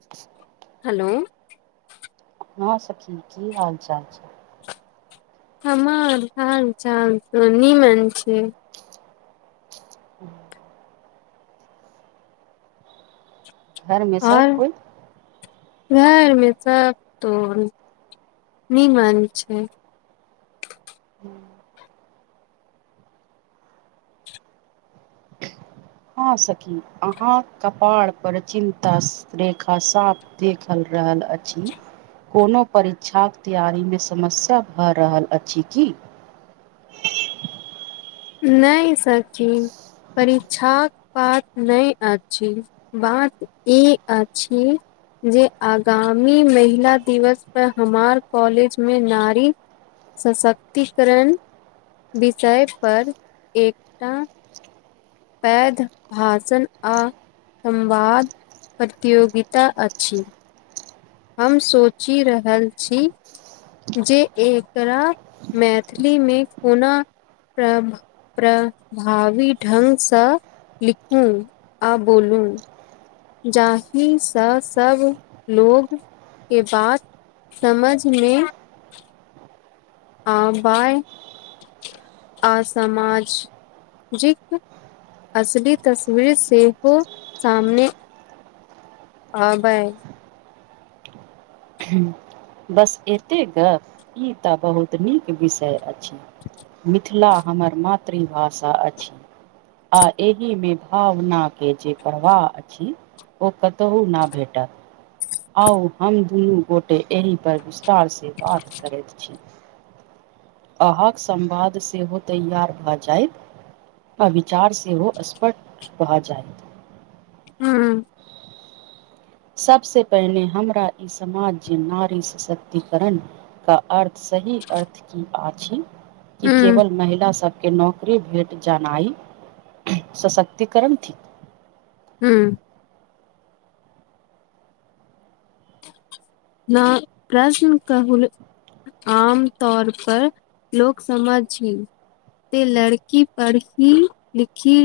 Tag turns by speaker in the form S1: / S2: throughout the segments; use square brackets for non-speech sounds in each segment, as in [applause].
S1: [inaudible]
S2: Hello
S1: हँ सखी की हालचाल छै
S2: हमर हाल चाल त निमन छै
S1: ह। घर मे
S2: और
S1: सभ कोइ।
S2: घर मे सभ तो नीमन छै।
S1: हँ, सखी अहाँ कपाड़ पर चिन्ता रेखा साफ देखलऽ रहल अछि। कोनो परीक्षा के तैआरी मे समस्या भऽ रहल अछि कि
S2: नहि सखी परीक्षा कऽ पात नहि अछि। बात ई अछि। जे आगमी महिला दिवस पर हमार कॉलेजमे नारी। सशक्तिकरण, विषय पर एकटा पैघ, भाषण आ। संवाद प्रतियोगिता अछि। हम सोचि रहल छै। जे एकरा मैथिलीमे कोन प्र। प्रभावी ढंग सँ लिखू आ बोलू। जाहि सँ सभ लोग के बात। समझमे आबाय आ समाज। असली तस्वीर सेहो सामने आबे
S1: बस एतेक गप ई तऽ बहुत निक विषय अछि
S2: [inaudible]
S1: मिथिला हमर मातृभाषा अछि। आ एहि ममे भावनाके जे प्रवाह अछि ओ कतहूँ न भेटत आउ हम दुनू गोटे एहि पर विस्तार से बात करैत छै। अहाँकेँ सम्वाद सेहो तैआर भऽ जायत आ विचार सेहो स्पष्ट भऽ जाय।
S2: हँ।
S1: सभसँ पहिने हमरा ई समाज नारी शक्तिकरण का। अर्थ सही अर्थ कि अछि, कि
S2: हूँ
S1: केवल महिला सभ के नौकरी भेट जनाइ शक्तिकरण।
S2: हू। ना प्रश्न कहुल। आम तौर पर लोक समझी छै। से लड़की पढ़ी लिखी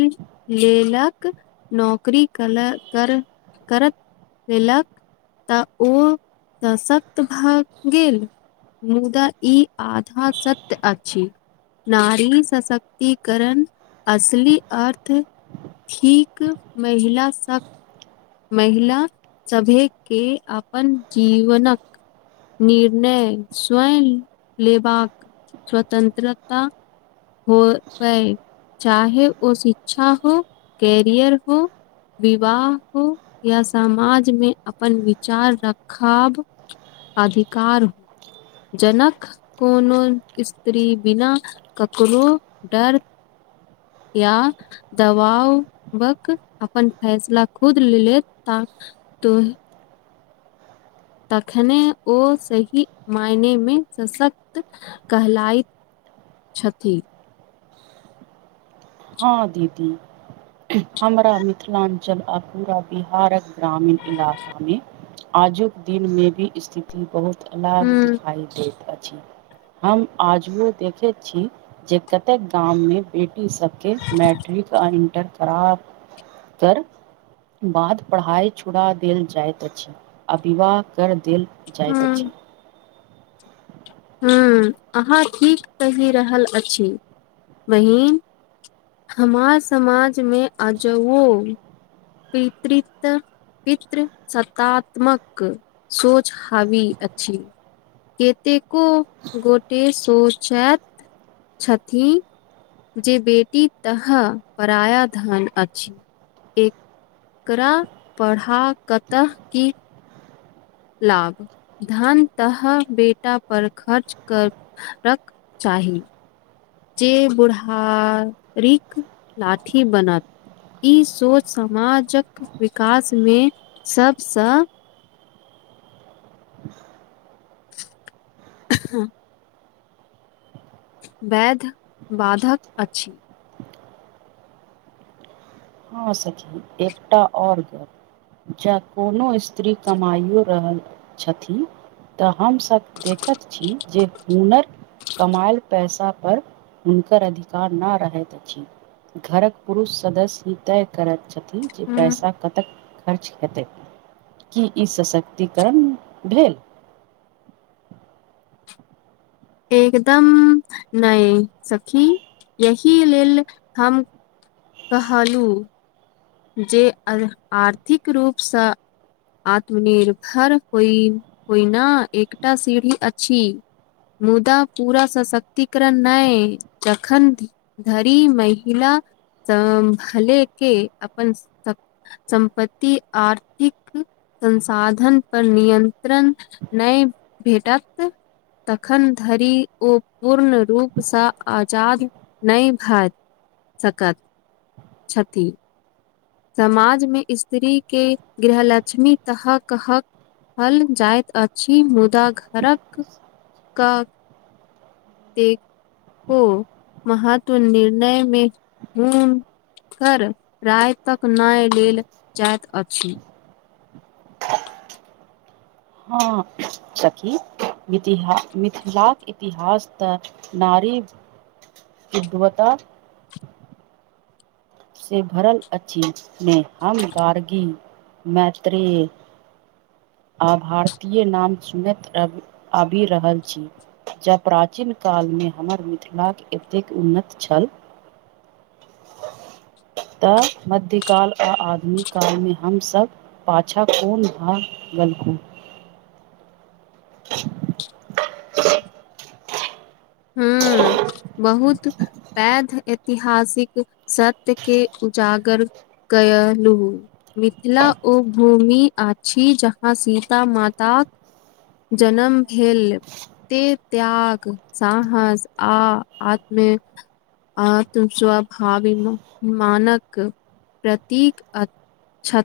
S2: लेल कऽ। नौकरी कल कर करते लेलकऽ। त ओ शक्त भए गेल। मुदा ई आधा सत्य अछि। नारी शक्तिकरण असली अर्थ। ठीक महिला सभ। महिला सभीके अपन जीवन कऽ। निर्णय स्वयं लेबाकऽ स्वतंत्रता। हो पे चाहे ओ शिक्षा हो कैरियर हो विवाह हो या समाज मे अपन विचार रखा अधिकार जनक कोनो स्त्री बिना ककरो डर या दबावक अपन फैसला खुद लेल ता तो तखने ओ सही मायने मे सशक्त कहलाइत छठि
S1: हँ दीदी हमरा मिथिलाञ्चल आ पूरा बिहारक ग्रामीण इलाका में आजुक दिन में भी स्थिति बहुत अलग
S2: हुं,
S1: दिखाई देत अछि हम आजु देखे छी जे कतेक गाम मे बेटी सब मैट्रिक आ इन्टर खराब त बाद पढ़ाइ छुड़ा देल जाइत अछि आ विवाह कर देल जाइत
S2: हुं,
S1: अछि
S2: ह्म अहाँ ठीक कहि रहल अछि बहिन हमार समाजमे अजवो पितृत पितृ सत्तात्मक सोच हावी अछि केतेको गोटे शोचत छथिन जे बेटी तह पराया धन अछि एकरा पढ़ा कतऽ की लाभ धन तह बेटा पर खर्च कर रख चाही जे बुढ़ारीक लाठी बनत ई सोच समाजक विकासमे सबसँ हँ वैध बाधक अछि
S1: हँ सची एकटा ओर गप जँ कोनो स्त्री कमाइयो रहल छथि तऽ हमसभ देखैत छी जे हुनर कमायल पैसापर हुनकर अधिकार ना रहैत अछि घरक पुरुष सदस्य ई तय करैत छथिन जे
S2: ह
S1: पैसा कतक खर्च हेतै की ई सशक्तिकरण भेल
S2: एकदम नय सखी यही लेल हम कहलू जे आर्थिक रूपसँ आत्मनिर्भर होइ होइना एकटा सीढ़ी अछि मुदा पूरा सशक्तिकरण नय जखन धरी महिला भले के अपन स सम्पति आर्थिक संसाधन पर नियंत्रण नय भेटत तखन धरि ओ पूर्ण रूपसँ आजाद नय भए सकैत छथि समाज मे स्त्री के गृहलक्ष्मी तह कह कह हल जाइत अछि मुदा घरक क दे को महत्व निर्णयमे ह कर राय तक नय लेल जाइत अछि
S1: हँ सखी मिथि मिथिलाक इतिहास तऽ नारी उद््वता से भरल अछि ने हम गार्गी मैत्रे आ भारतीय नाम सुनैत आबि रहल छी जँ प्राचीन कालमे हमर मिथिलाक एतेक उन्नत छल तऽ मध्य काल आ आधुन कालमे हमसभ पाछा कोन भा गलखू
S2: हूँ बहुत वैध ऐतिहासिक सत्य के उजागर कय लू मिथिला उ भूमि अछी जहाँ सीता माताक जनम भेल ते त्याग साहस आ आत्म आ तुम स्वभावी मानक प्रतीक छ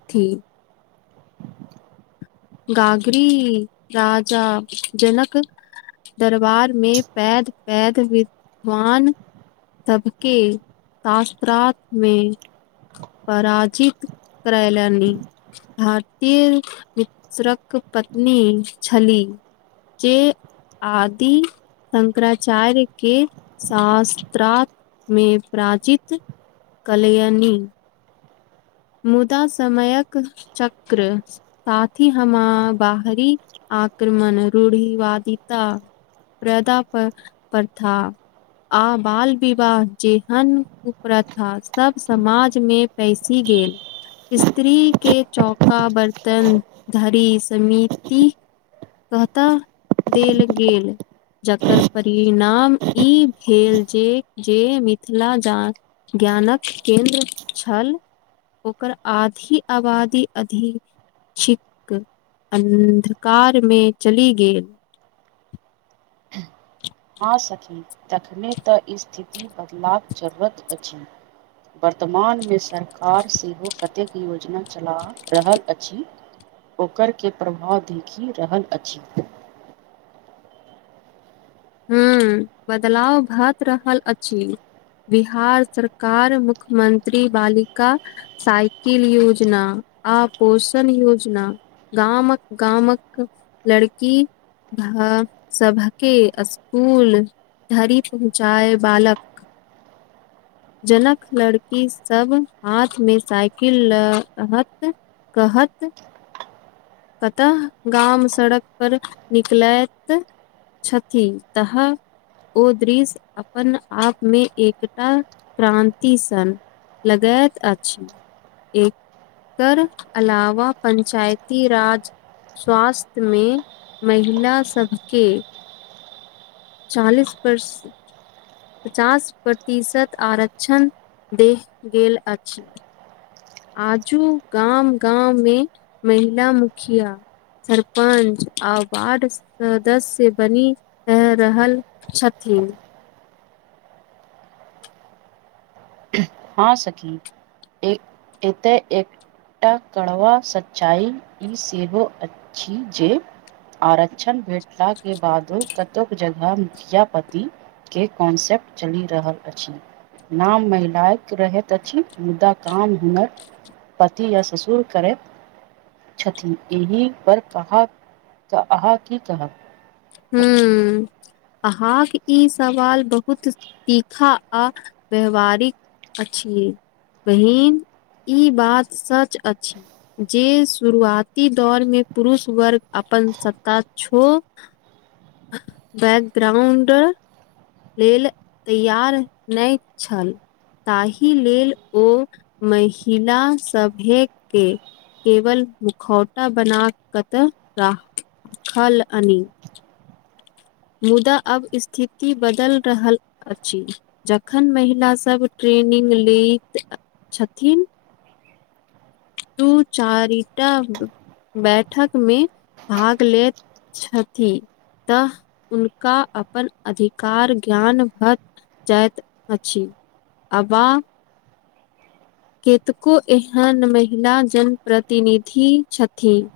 S2: गाग्री राजा जनक दरबार मे पैद पैद विद्वान सबके शास्त्रात में पराजित करैल भारतीय क पत्नी छली जे आदि शंकराचार्य के शास्त्र में प्राचित कलयनी मुदा समयक चक्र साथी हमरा बाहरी आक्रमण रूढ़िवादिता प्रदा परथा आ बाल विवाह जेहन कुप्रथा सब समाज में पैसा सी गेल स्त्री के चौका बर्तन धरी समि कहता देल गेल जकर परिणाम ई भेल जे जे मिथिला ज ज्ञानक केन्द्र छल ओकर आधी आबादी अधी छिक अन्धकार मे चलि गेल
S1: हँ सखी तखने तऽ स्थिति बदलबाक जरूरत अछि वर्तमानमे सरकार सेहो कतेक योजना चला रहल अछि ओकर के प्रभाव देखि रहल अछि
S2: ह्म बदलाव भ रहल अछि बिहार सरकार मुख्यमंत्री बालिका साइकिल योजना आ पोषण योजना गामक गामक लड़की सभके कूल घरी पहुँचाए बालक
S1: [inaudible]
S2: जनक लड़की सब हाथ मे साइकिल ल रहत कहत कतहऽ गाम सड़क पर निकलैत छथि तहः ओ दृश्य अपन आपमे एकटा क्रांति सन लगायैत अछि एकर अलावा पंचायती राज स्वास्थ्य मे महिला सबके चालीस वर्ष पचास प्रतिशत आरक्षण द गेल अछि आजू गाँम गाँम मे महिला मुखिया सरपंच आ वार्ड सदस्य बनी रहल छथिन
S1: हँ सखी एते [unintelligible] एकटा कड़वा सच्चाइ ई सेहो अछि जे आरक्षण भेटला के बादो कतो जगह मुखिया पति के कॉन्सेप्ट चलि रहल अछि नाम महिलाक रहैत अछि मुदा काम हुनर पति या ससुर करैत छथि एहि पर अहाँ की कहब
S2: [unintelligible] अहाँक ई सवाल बहुत तीखा आ व्याववहारिक अछि बहिन ई बात सच अछि जे शुरुआती दौर मे पुरुष वर्ग अपन सत्त छो बैकग्राउंड लेल तैयार नाए छल ताहि लेल ओ महिला सभे के केवल मुखौटा बना कतऽ राखलनी मुदा आब स्थिति बदल रहल अछि जखन महिला सभ ट्रेनिंग लैत छथिन दू चारटा [inaudible] बैठक मे भाग ले छथि तऽ हुनका अपन अधिकार ज्ञान भ जात अछि [inaudible] अबा कतेको एहन महिला जन प्रतिनिधि छथिन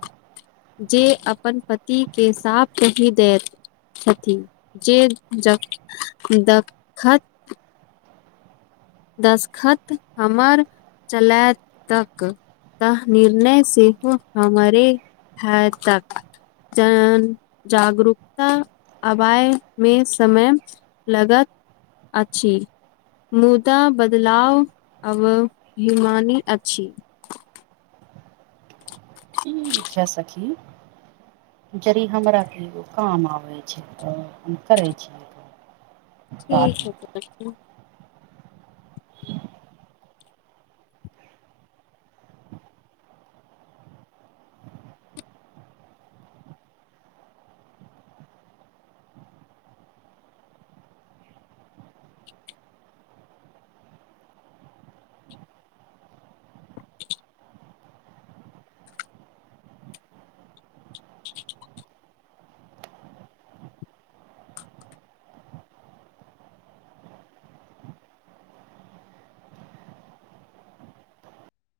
S2: जे अपन पति के साफ कही देत [unintelligible] दस्तखत हमर चलैतक तऽ निर्णय सेहो हमरे ह तक जागरूकता आबए मे समय लगत अछि मु बदलाव अब हिमानी अछि
S1: ठीक है सखी जड़ि हमरा के एगो काम आबै छै तऽ हम करै छियै [inaudible]
S2: ठीक हइ बहिन [unintelligible]